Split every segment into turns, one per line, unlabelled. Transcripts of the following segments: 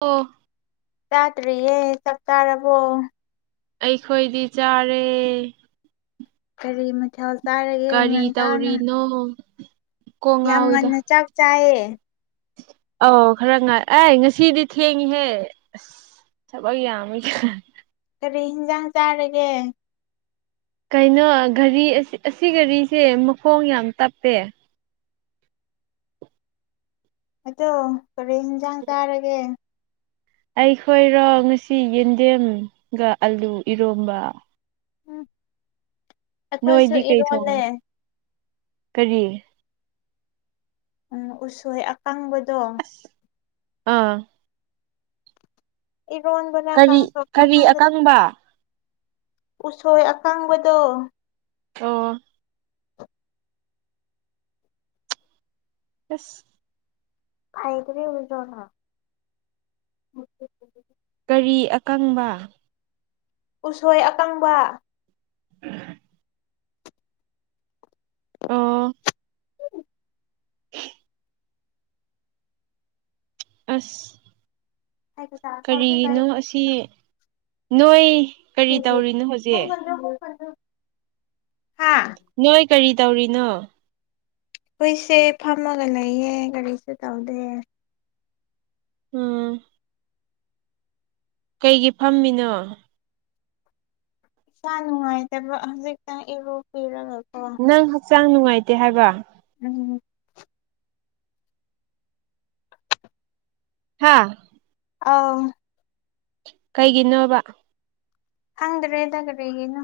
ꯑꯣ
ꯆꯥꯗ꯭ꯔꯤꯌꯦ ꯆꯞ ꯆꯥꯔꯕꯣ
ꯑꯩꯈꯣꯏꯗꯤ ꯆꯥꯔꯦ
ꯀꯔꯤ ꯃꯊꯥꯎ ꯆꯥꯔꯒꯦ ꯉꯟꯇꯥꯅ
ꯑꯣ
ꯌꯥꯝ ꯉꯟꯅ ꯆꯥꯛ ꯆꯥꯏꯌꯦ
ꯑꯧ ꯈꯔ ꯉꯥꯏ ꯑꯩ ꯉꯁꯤꯗꯤ ꯊꯦꯡꯉꯍꯦ ꯑꯁ ꯊꯕꯛ ꯌꯥꯝꯃꯤ
ꯀꯔꯤ ꯍꯤꯟꯖꯥꯡ ꯆꯥꯔꯒꯦ
ꯀꯩꯅꯣ ꯒꯥꯔꯤ ꯑꯁꯤ ꯘꯔꯤꯁꯦ ꯃꯈꯣꯡ ꯌꯥꯝ ꯇꯞꯄꯦ
ꯑꯗꯣ ꯀꯔꯤ ꯌꯦꯟꯖꯥꯡ ꯆꯥꯔꯒꯦ
ꯑꯩꯈꯣꯏꯔꯣ ꯉꯁꯤ ꯌꯦꯟꯗꯦꯝꯒ ꯑꯂꯨ ꯏꯔꯣꯝꯕ
ꯎꯝ ꯑꯩꯈꯣꯏꯁꯨ
ꯅꯣꯏꯗꯤ ꯀꯩ
ꯏꯔꯣꯜꯂꯦ
ꯊꯣꯡꯉꯦ ꯀꯔꯤ
ꯎꯝ ꯎꯁꯣꯏ ꯑꯀꯪꯕꯗꯣ
ꯑꯥ
ꯏꯔꯣꯟꯕꯂ ꯀ ꯁꯣ ꯁꯥꯡꯗ
ꯍꯕ [inaudible]
ꯎꯁꯣꯏ ꯑꯀꯥꯡꯕꯗꯣ
ꯑꯣ ꯑꯁ [inaudible]
ꯈꯥꯏꯗꯔꯤ ꯎꯖꯅ [inaudible] ꯎ [inaudible]
ꯀꯔꯤ ꯑꯀꯪꯕ
ꯎꯁꯣꯏ ꯑꯀꯪꯕ
ꯎꯝ [inaudible] ꯑꯣ ꯑꯦ [inaudible] ꯑꯁ ꯀꯔꯤꯒꯤꯅꯣ ꯑꯁꯤ ꯅꯣꯏ ꯀꯔꯤ ꯇꯧꯔꯤꯅꯣ ꯍꯧꯖꯤꯛ
[inaudible] ꯍꯥꯥ
ꯅꯣꯏ ꯀꯔꯤ ꯇꯧꯔꯤꯅꯣ
ꯍꯣꯏꯁꯦ ꯐꯝꯃꯒ ꯂꯩꯌꯦ ꯀꯔꯤꯁꯨ ꯇꯧꯗꯦ
ꯎꯝ ꯀꯩꯒꯤ ꯐꯝꯃꯤꯅꯣ
ꯏꯁꯥ ꯅꯨꯡꯉꯥꯏꯇꯕ ꯍꯧꯖꯤꯛꯇ ꯏꯔꯣꯛꯄꯤꯔꯒꯀꯣ
ꯅꯪ ꯍꯛꯆꯥꯡ ꯅꯨꯡꯉꯥꯏꯇꯦ ꯍꯥꯏꯕ
ꯎꯝꯝ
ꯍꯥꯥ
ꯑꯥꯎ
ꯀꯩꯒꯤꯅꯣꯕ
ꯍꯪꯗ꯭ꯔꯦꯗ ꯀꯔꯤꯒꯤꯅꯣ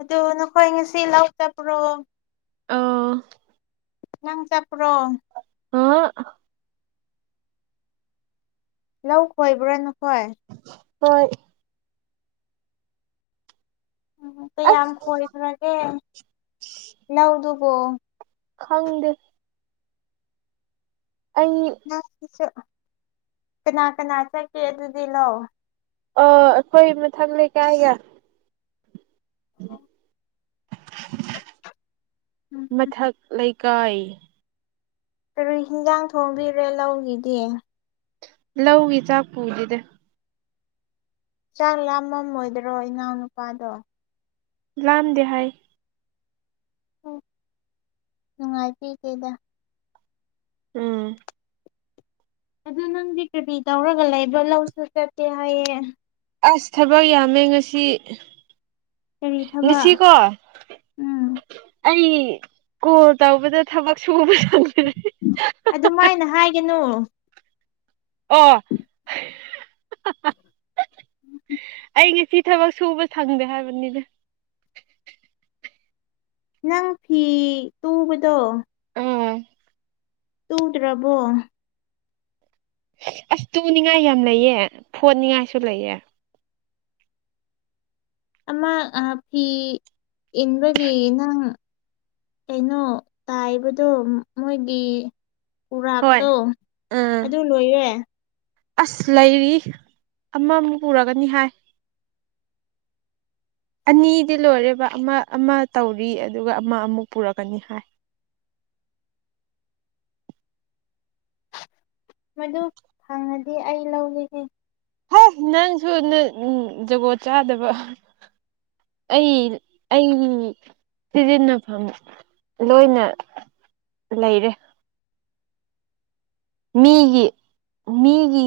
ꯑꯗꯣ ꯅꯈꯣꯏ ꯉꯁꯤ ꯂꯧꯇꯕ꯭ꯔꯣ
ꯑꯥꯎ
ꯅꯪ ꯆꯠꯄꯔꯣ
ꯑꯥ
ꯂꯧ ꯈꯣꯏꯕ꯭ꯔꯥ ꯅꯈꯣꯏ
ꯍꯣꯏ
ꯎꯝ ꯀꯌꯥꯝ
ꯑꯁ
ꯈꯣꯏꯈ꯭ꯔꯒꯦ ꯂꯧꯗꯨꯕꯣ
ꯈꯪꯗꯦ ꯑꯩ
ꯀꯅꯥ ꯀꯅꯥ ꯆꯠꯀꯦ ꯑꯗꯨꯗꯤ ꯂꯥꯛꯑꯣ
ꯑ ꯑꯩꯈꯣꯏ ꯃꯊꯪ ꯂꯩꯀꯥꯏꯒ
ꯑꯣ ꯎꯝ
ꯃꯊꯛ ꯂꯩꯀꯥꯏ
ꯀꯔꯤ ꯌꯦꯟꯖꯥꯡ ꯊꯣꯡꯂꯤꯕꯔꯥ ꯂꯧꯒꯤꯗꯤ
ꯂꯧꯒꯤ ꯆꯥꯛ ꯄꯨꯗꯦꯗ
ꯆꯥꯛ ꯂꯥꯝꯃꯝꯃꯣꯏꯗ꯭ꯔꯣ ꯏꯅꯥꯎꯅꯨꯄꯥꯗꯣ
ꯂꯝꯗꯦꯍꯥꯏ
ꯑꯣ ꯅꯨꯡꯉꯥꯏꯕꯤ ꯗꯦꯗ
ꯎꯝ
ꯑꯗꯨ ꯅꯪ ꯗꯤ ꯀꯔꯤꯇꯤ ꯇꯧꯔꯒ ꯂꯩꯕ꯭ꯔꯣ ꯂꯧꯁꯨ ꯆꯠꯇꯦ ꯍꯥꯏꯌꯦ
ꯑꯁ ꯊꯕꯛ ꯌꯥꯝꯃꯦ ꯉꯁꯤ
ꯀꯔꯤ ꯊꯕꯛ
ꯉꯁꯤꯀꯣ
ꯎꯝ
ꯑꯩ ꯀꯣꯜ ꯇꯧꯕꯗ ꯊꯕꯛ ꯁꯨꯕ ꯁꯪ
ꯑꯗꯨꯃꯥꯏꯅ ꯍꯥꯏꯒꯅꯣ
ꯑꯣ
ꯎꯝ ꯎ
ꯑꯩ ꯉꯁꯤ ꯊꯕꯛ ꯁꯨꯕ ꯁꯪꯗꯦ ꯍꯥꯏꯕꯅꯤꯗ
ꯅꯪ ꯐꯤ ꯇꯨꯕꯗꯣ
ꯎꯝ
ꯇꯨꯗ꯭ꯔꯕꯣ
ꯑꯁ ꯇꯨꯅꯤꯡꯉꯥꯏ ꯌꯥꯝ ꯂꯩꯌꯦ ꯐꯣꯠꯅꯤꯡꯉꯥꯏꯁꯨ ꯂꯩꯌꯦ
ꯑꯃ ꯐꯤ ꯏꯟꯕꯒꯤ ꯅꯪ ꯀꯩꯅꯣ ꯇꯥꯏꯕꯗꯣ ꯃꯣꯏꯒꯤ
ꯍꯣꯏ
ꯎꯔꯥꯛꯇꯣ
ꯎꯝ
ꯑꯗꯨ ꯂꯣꯏꯔꯦ
ꯑꯁ ꯂꯩꯔꯤ ꯑꯃꯃꯨꯛ ꯄꯨꯔꯒꯅꯤ ꯍꯥꯏ [unintelligible] ꯑꯅꯤꯗꯤ ꯂꯣꯏꯔꯦꯕ ꯑꯃ ꯑꯃ ꯇꯧꯔꯤ ꯑꯗꯨꯒ ꯑꯃ ꯑꯃꯨꯛ ꯄꯨꯔꯛꯀꯅꯤ ꯍꯥꯏ
ꯃꯗꯨ ꯐꯪꯉꯗꯤ ꯑꯩ ꯂꯧꯈꯤꯅꯤ
ꯍ ꯅꯪꯁꯨ ꯖꯒꯣꯠ ꯆꯥꯗꯕ ꯑꯩ ꯑꯩ ꯁꯤꯖꯤꯟꯅꯐꯝ ꯂꯣꯏꯅ ꯂꯩꯔꯦ ꯃꯤꯒꯤ ꯃꯤꯒꯤ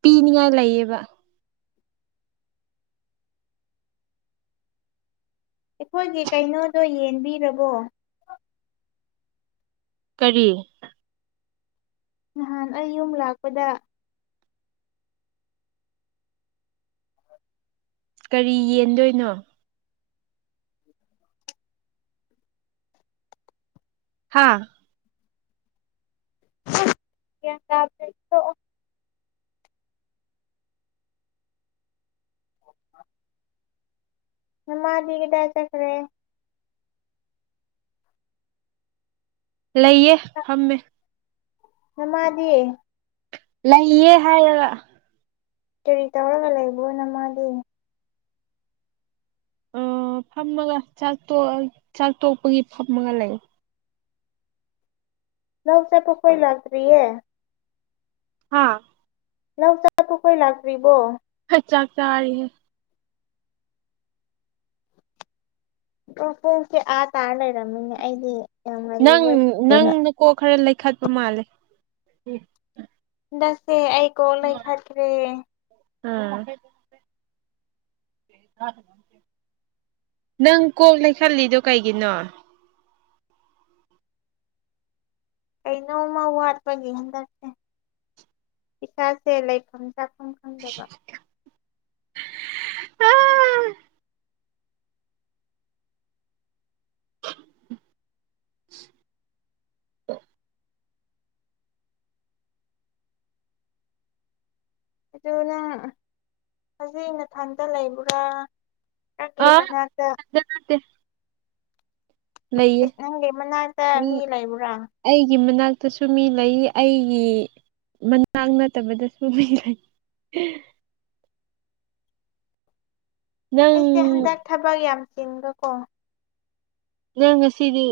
ꯄꯤꯅꯤꯡꯉꯥꯏ ꯂꯩꯌꯦꯕ
ꯑꯩꯈꯣꯏꯒꯤ ꯀꯩꯅꯣꯗꯣ ꯌꯦꯟꯕꯤꯔꯕꯣ
ꯀꯔꯤ
ꯅꯍꯥꯟ ꯑꯩ ꯌꯨꯝ ꯂꯥꯛꯄꯗ
ꯀꯔꯤ ꯌꯦꯟꯗꯣꯏꯅꯣ ꯍꯥꯥ
ꯒꯌ꯭ꯥꯟ ꯇꯥ ꯗꯔ ꯗꯤ ꯇꯣꯛ ꯑꯣ ꯑꯣ [unintelligible] ꯅꯥ ꯃꯥ ꯗꯤ ꯀꯗꯥꯏ ꯆꯈ꯭ꯔꯦ
ꯂꯩꯌꯦ ꯐꯝꯃꯦ
ꯅꯥꯃꯗꯤ
ꯂꯩ ꯑꯦ ꯍꯥꯏꯔꯒꯥ
ꯀꯔꯤ ꯇꯧꯔꯒ ꯂꯩꯕꯣꯅ ꯃꯥꯗꯤ
ꯐꯝꯃꯒ ꯆꯥꯛ ꯆꯥꯛ ꯇꯣꯛꯄꯒꯤ ꯐꯝꯃꯒ ꯂꯩ
ꯂꯧ ꯆꯄ ꯀꯣꯏ ꯂꯥꯛꯇ꯭ꯔꯤꯌꯦ
ꯍꯥꯥ
ꯂꯧ ꯆꯠꯄ ꯀꯣꯏ ꯂꯥꯛꯇ꯭ꯔꯤꯕꯣ
ꯈ ꯆꯥꯛ ꯆꯔꯤ ꯍ
ꯄꯨꯡꯁꯦ ꯑꯥ ꯇꯥꯔ ꯂꯩꯔꯝꯃꯤꯅꯦ ꯑꯩꯗꯤ ꯌꯥꯝ
ꯅꯪ
ꯉꯜꯂꯤꯕꯣꯏ
ꯅꯪ
ꯐꯖꯅ
ꯅꯀꯣ ꯈꯔ ꯂꯩꯈꯠꯄ ꯃꯥꯜꯂꯦ
ꯍꯟꯗꯁꯦ ꯑꯩ ꯀꯣ ꯂꯩꯈꯈ꯭ꯔꯦ [unintelligible]
ꯎꯝ ꯅꯪ ꯀꯣꯛ ꯂꯩꯈꯂꯤꯗꯣ ꯀꯩꯒꯤꯅꯣ
ꯀꯩꯅꯣꯝꯃ ꯋꯥꯠꯄꯒꯤ ꯍꯟꯗꯛꯁꯦ ꯏꯁꯥꯁꯦ ꯂꯩꯐꯝ ꯆꯥꯐꯝ ꯈꯪꯗꯕ
ꯎꯝ [unintelligible]
ꯑꯗꯨ ꯅꯪ ꯍꯧꯖꯤꯛ ꯅꯊꯟꯇ ꯂꯩꯕ꯭ꯔꯥ ꯅꯪꯒꯤ ꯃꯅꯛꯇꯥ
ꯌꯥꯠꯇꯦ [inaudible]
ꯅꯪꯒꯤ ꯃꯅꯥꯛꯇ ꯃꯤ ꯂꯩꯕ꯭ꯔꯥ
ꯑꯩꯒꯤ ꯃꯅꯥꯛꯇꯁꯨ ꯃꯤ ꯂꯩ ꯑꯩꯒꯤ ꯃꯅꯥꯛ ꯅꯠꯇꯕꯗꯁꯨ ꯃꯩ ꯂꯩ ꯅꯪ
ꯑꯩꯁꯦ ꯍꯟꯗꯛ ꯊꯕꯛ ꯌꯥꯝ ꯆꯤꯟꯕꯀꯣ
ꯅꯉ ꯁꯤꯗꯤ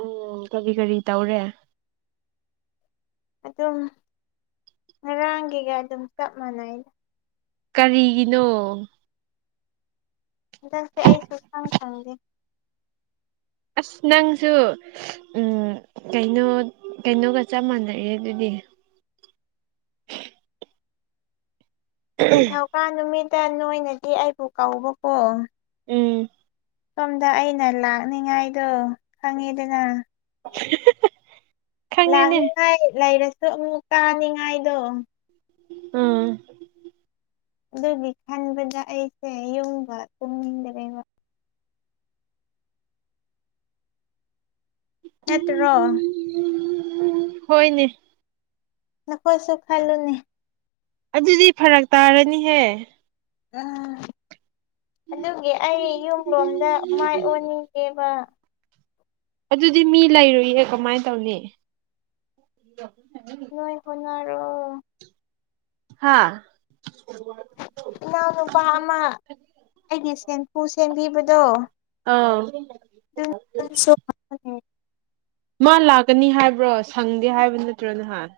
ꯎꯝ ꯀꯔꯤ ꯀꯔꯤ ꯇꯧꯔꯦ
ꯑꯗꯨꯝ ꯉꯔꯥꯡꯒꯤꯒ ꯑꯗꯨꯝ ꯆꯞ ꯃꯥꯟꯅꯩꯅ
ꯀꯔꯤꯒꯤꯅꯣ
ꯍꯟꯗꯛꯁꯦ ꯑꯩ ꯁꯨꯛꯁꯪ ꯁꯪꯗꯦ
ꯑꯁ ꯅꯪꯁꯨ ꯎꯝ ꯀꯩꯅꯣ ꯀꯩꯅꯣꯒ ꯆꯞ ꯃꯥꯟꯅꯩꯑꯦ ꯑꯗꯨꯗꯤ
ꯅꯤꯡꯊꯧꯀꯥ ꯅꯨꯃꯤꯠꯇ ꯅꯣꯏꯅꯗꯤ ꯑꯩꯕꯨ ꯀꯧꯕꯀꯣ
ꯎꯝ
ꯁꯣꯝꯗ ꯑꯩꯅ ꯂꯥꯛꯅꯤꯉꯥꯏꯗꯣ ꯈꯪꯉꯤꯗꯅ
ꯈꯪꯉꯦꯅꯦ
ꯂꯥꯛꯅꯤꯉꯥꯏ ꯂꯩꯔꯁꯨ ꯑꯃꯨꯛ ꯇꯥꯅꯤꯡꯉꯥꯏꯗꯣ
ꯎꯝ
ꯑꯗꯨꯒꯤ ꯈꯟꯕꯗ ꯑꯩꯁꯦ ꯌꯨꯝꯕ ꯇꯨꯝꯅꯤꯡꯗ꯭ꯔꯦꯕ ꯅꯠꯇ꯭ꯔꯣ
ꯍꯣꯏꯅꯦ
ꯅꯈꯣꯏꯁꯨ ꯈꯜꯂꯨꯅꯦ
ꯑꯗꯨꯗꯤ ꯐꯔꯛ ꯇꯥꯔꯅꯤꯍꯦ
ꯎꯝ ꯑꯗꯨꯒꯤ ꯑꯩ ꯌꯨꯝ ꯂꯣꯝꯗ ꯃꯥꯏ ꯑꯣꯟꯅꯤꯡꯒꯦꯕ
ꯑꯗꯨꯗꯤ ꯃꯤ ꯂꯩꯔꯨꯏꯌꯦ ꯀꯃꯥꯏꯅ ꯇꯧꯅꯤ [inaudible]
ꯅꯣꯏ ꯍꯣꯠꯅꯔꯣ
ꯍꯥꯥ
ꯏꯅꯥꯎꯅꯨꯄꯥ ꯑꯃ ꯑꯩꯒꯤ ꯁꯦꯝꯐꯨ ꯁꯦꯝꯕꯤꯕꯗꯣ
ꯑꯥ
ꯑꯗꯨꯁꯨ
ꯃꯥ ꯂꯥꯛꯀꯅꯤ ꯍꯥꯏꯕ꯭ꯔꯣ ꯁꯪꯗꯦ ꯍꯥꯏꯕ ꯅꯠꯇ꯭ꯔꯣ ꯅꯍꯥꯟ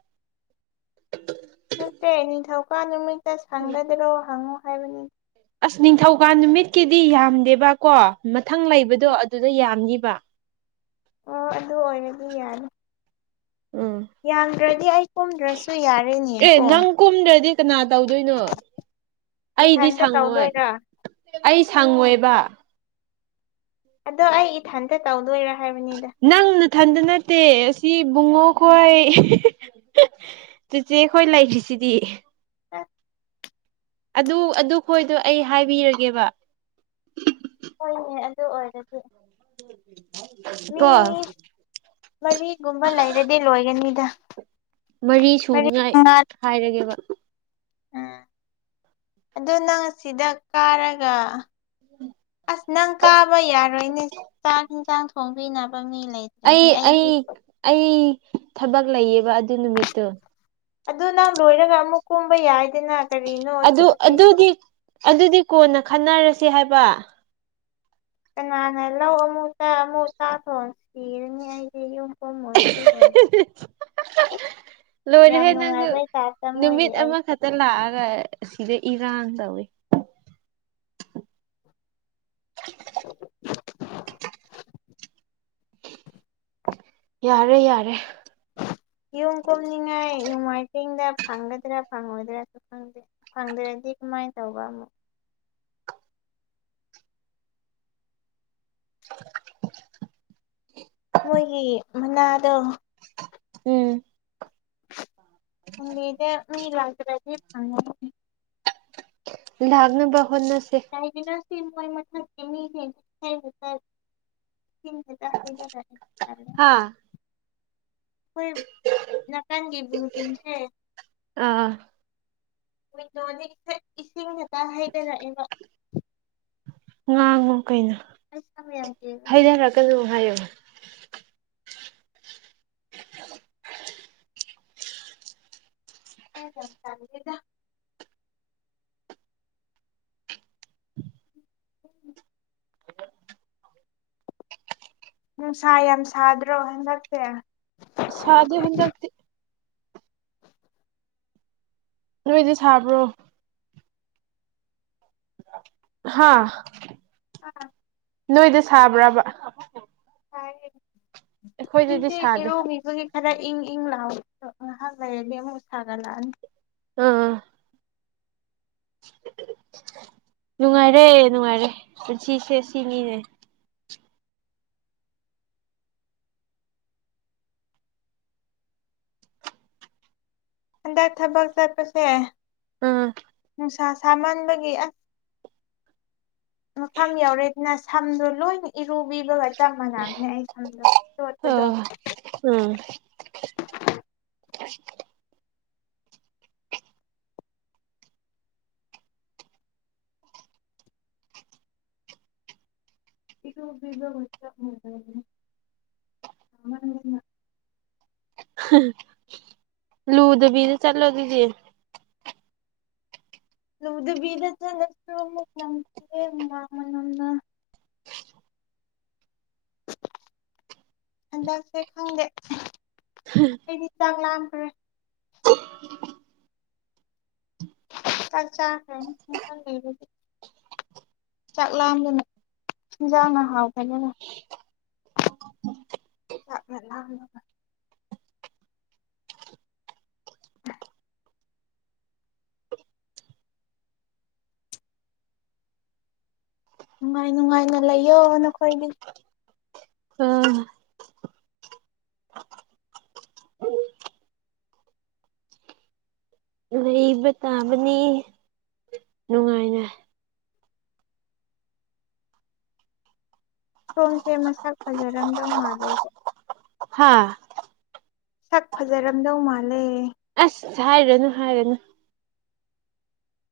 ꯅꯠꯇꯦ ꯅꯤꯡꯊꯧꯀꯥ ꯅꯨꯃꯤꯠꯇ ꯁꯪꯒꯗ꯭ꯔꯣ ꯍꯪꯉꯣ ꯍꯥꯏꯕꯅꯤ
ꯑꯁ ꯅꯤꯡꯊꯧꯀꯥꯟ ꯅꯨꯃꯤꯠꯀꯤꯗꯤ ꯌꯥꯝꯗꯦꯕꯀꯣ ꯃꯊꯪ ꯂꯩꯕꯗꯣ ꯑꯗꯨꯗ ꯌꯥꯝꯅꯤꯕ
ꯑꯣ ꯑꯗꯨ ꯑꯣꯏꯅꯗꯤ ꯌꯥꯅꯤ
ꯎꯝ
ꯌꯥꯝꯗ꯭ꯔꯗꯤ ꯑꯩ ꯀꯨꯝꯗ꯭ꯔꯁꯨ ꯌꯥꯔꯦꯅꯦ
ꯑꯦ
ꯀꯣ
ꯅꯪ ꯀꯨꯝꯗ꯭ꯔꯗꯤ ꯀꯅꯥ ꯇꯧꯗꯣꯏꯅꯣ ꯑꯩꯗꯤ
ꯏꯊꯟꯇ
ꯁꯪꯉꯣꯏ
ꯇꯧꯗꯣꯏꯔꯥ
ꯑꯩ ꯁꯪꯉꯣꯏꯕ
ꯑꯗꯣ ꯑꯩ ꯏꯊꯟꯇ ꯇꯧꯗꯣꯏꯔ ꯍꯥꯏꯕꯅꯤꯗ
ꯅꯪꯅꯊꯟꯗ ꯅꯠꯇꯦ ꯑꯁꯤꯕꯨꯡꯉꯣꯈꯣꯏ ꯆꯆꯦ ꯑꯩꯈꯣꯏ ꯂꯩꯔꯤ꯭ꯔꯤꯁꯤꯗꯤ
ꯑꯥ [inaudible]
ꯑꯗꯨ ꯑꯗꯨ ꯈꯣꯏꯗꯣ ꯑꯩ ꯍꯥꯏꯕꯤꯔꯒꯦꯕ
ꯍꯣꯏꯅꯦ ꯑꯗꯨ ꯑꯣꯏꯔꯗꯤ ꯃꯤ
ꯀꯣ
ꯃꯔꯤꯒꯨꯝꯕ ꯂꯩꯔꯗꯤ ꯂꯣꯏꯒꯅꯤꯗ
ꯃꯔꯤ ꯁꯨꯅꯤꯉꯥꯏ ꯍꯥꯏꯔꯒꯦꯕ
ꯑꯥꯝ ꯑꯗꯨ ꯅꯪ ꯑꯁꯤꯗ ꯀꯥꯔꯒ ꯑꯁ ꯅꯪ ꯀꯥꯕ ꯌꯥꯔꯣꯏꯅꯦ ꯆꯥꯛ ꯌꯦꯟꯁꯥꯡ ꯊꯣꯡꯕꯤꯅꯕ ꯃꯤ ꯂꯩ
ꯑꯩ ꯑꯩ ꯑꯩ ꯊꯕꯛ ꯂꯩꯌꯦꯕ ꯑꯗꯨ ꯅꯨꯃꯤꯠꯇꯨ
ꯑꯗꯨ ꯅꯪ ꯂꯣꯏꯔꯒ ꯑꯃꯨꯛ ꯀꯨꯝꯕ ꯌꯥꯏꯗꯅ ꯀꯔꯤꯅꯣ
ꯑꯗꯨ
ꯁꯤꯅꯨꯄꯤꯁꯨ
ꯑꯗꯨꯗꯤ ꯑꯗꯨꯗꯤ ꯀꯣꯟꯅ ꯈꯟꯅꯔꯁꯦ ꯍꯥꯏꯕ
ꯀꯅꯥꯅ ꯂꯧ ꯑꯃꯨꯛꯇ ꯑꯃꯨꯛ ꯊꯥ ꯇꯧꯔꯁꯤ ꯑꯩꯗꯤ ꯌꯨꯝ ꯀꯨꯃꯣꯏ ꯑꯗꯨ ꯑꯣꯏ
ꯂꯣꯏꯔꯦꯍꯦ ꯅꯪꯁꯨ
ꯅꯨꯡꯉꯥꯏꯕꯩ ꯇꯥꯏꯞꯇ ꯃꯣꯏꯒꯤ
ꯅꯨꯃꯤꯠ
ꯑꯩꯁꯦ
ꯑꯃꯈꯛꯇ ꯂꯥꯛꯑꯒ ꯑꯁꯤꯗ ꯏꯔꯥꯡ ꯇꯧꯏ
[inaudible]
ꯌꯥꯔꯦ ꯌꯥꯔꯦ
ꯌꯨꯝ ꯀꯨꯝꯅꯤꯡꯉꯥꯏ ꯅꯣꯡꯃꯥꯏꯖꯤꯡꯗ ꯐꯪꯒꯗ꯭ꯔꯥ ꯐꯪꯉꯣꯏꯗ꯭ꯔꯥꯁꯨ ꯈꯪꯗꯦ ꯐꯪꯗ꯭ꯔꯗꯤ ꯀꯃꯥꯏ ꯇꯧꯕ ꯑꯃꯨꯛ
[inaudible]
ꯃꯣꯏꯒꯤ ꯃꯅꯥꯗꯣ
ꯎꯝ
ꯁꯟꯗꯦꯗ ꯃꯤ ꯂꯥꯛꯇ꯭ꯔꯗꯤ ꯐꯪꯉꯔꫭꯏꯅꯦ
ꯂꯥꯛꯅꯕ ꯍꯣꯠꯅꯁꯦ
ꯀꯩꯒꯤ ꯁꯤ ꯅꯣꯏ ꯃꯊꯛꯀꯤ ꯃꯤꯁꯤ [unintelligible] [unintelligible]
ꯍꯥꯥ
ꯑꯩꯈꯣꯏ ꯅꯀꯥꯟꯒꯤ ꯕꯤꯜꯗꯤꯡꯁꯦ
ꯑꯥ
[unintelligible] ꯏꯁꯤꯡ ꯍꯦꯛꯇ ꯍꯩꯗꯔꯛꯑꯦꯕ
ꯉꯥꯡꯉꯣ ꯀꯩꯅꯣ
ꯑꯁ ꯑꯃ ꯌꯥꯝ ꯀꯦꯜꯂꯦ ꯍꯟꯗꯛ
ꯍꯩꯗꯔꯛꯀꯅꯨ ꯍꯥꯏꯌꯣ [inaudible]
ꯈꯪꯗꯦ ꯇꯜꯂꯤꯗ
[inaudible]
ꯅꯨꯡꯁꯥ ꯌꯥꯝ ꯁꯥꯗ꯭ꯔꯣ ꯍꯟꯗꯛꯁꯦ
ꯁꯥꯗꯦ ꯍꯟꯗꯛꯇꯤ ꯅꯣꯏꯗꯤ ꯁꯥꯕ꯭ꯔꯣ ꯍꯥꯥ
ꯑꯥ
ꯅꯣꯏꯗ ꯁꯥꯕ꯭ꯔꯕ
ꯁꯥꯏꯅꫠ
ꯑꯩꯈꯣꯏꯗꯗꯤ
ꯍꯧꯖꯤꯛꯇꯤ
ꯁꯥꯗꯦ
ꯏꯔꯨꯒꯤꯕꯒꯤ ꯈꯔ ꯏꯪ ꯏꯪ ꯂꯥꯎꯋꯤ ꯉꯥꯍꯥꯛ ꯂꯩꯔꯗꯤ ꯑꯃꯨꯛ ꯁꯥꯒꯠꯂꯛꯑꯅꯤ
ꯎꯝ ꯎꯝ ꯅꯨꯡꯉꯥꯏꯔꯦ ꯅꯨꯡꯉꯥꯏꯔꯦ ꯄꯨꯟꯁꯤꯁꯦ ꯁꯤꯅꯤꯅꯦ
ꯍꯟꯗꯛ ꯊꯕꯛ ꯆꯠꯄꯁꯦ
ꯑꯥ
ꯅꯨꯡꯁꯥ ꯁꯥꯃꯥꯟꯕꯒꯤ ꯑꯥ ꯃꯐꯝ ꯌꯧꯔꯦꯗꯅ ꯁꯝꯗꯣ ꯂꯣꯏꯅ ꯏꯔꯨꯕꯤꯕꯒ ꯆꯞ ꯃꯥꯟꯅꯈꯔꯦ ꯑꯩ ꯁꯝꯗꯣ ꯆꫭꯠꯄꯗꯣ
ꯑꯥ ꯎꯝ
ꯏꯕꯤꯕꯃ [unintelligible]
ꯂꯨꯗꯕꯤꯗ ꯆꯂꯣ ꯑꯗꯨꯗꯤ
ꯂꯨꯗꯕꯤꯗ ꯆꯠꯂꯁꯨ ꯑꯃꯨꯛ ꯅꯪꯊꯤꯋꯦ ꯍꯨꯃꯥꯡ ꯃꯅꯝꯅ
[inaudible]
ꯍꯟꯗꯛꯁꯦ ꯈꯪꯗꯦ ꯑꯩꯗꯤ ꯆꯥꯛ ꯂꯥꯝꯈ꯭ꯔꯦ ꯆꯥꯛ ꯆꯥꯈꯔꯝꯅꯦ ꯈꯪꯗꯦ ꯑꯗꯨꯗꯤ ꯆꯥꯛ ꯂꯥꯝꯗꯅ ꯏꯟꯖꯥꯡꯅ ꯍꯥꯎꯈꯔꯦꯗꯅ ꯆꯥꯛꯅ ꯂꯥꯝꯃꯤꯕ [inaudible] ꯅꯨꯡꯉꯥꯏ ꯅꯨꯡꯉꯥꯏꯅ ꯂꯩꯌꯣ ꯅꯈꯣꯏꯒꯤ
[unintelligible] ꯂꯩꯕ ꯇꯥꯕꯅꯤ ꯅꯨꯡꯉꯥꯏꯅ
ꯁꯣꯝꯁꯦ ꯃꯁꯛ ꯐꯖꯔꯝꯗꯧ ꯃꯥꯜꯂꯦꯕꯣ
ꯍꯥꯥ
ꯁꯛ ꯐꯖꯔꯝꯗꯧ ꯃꯥꯜꯂꯦ
ꯢꯁ ꯍꯥꯏꯔꯅꯨ ꯍꯥꯏꯔꯅꯨ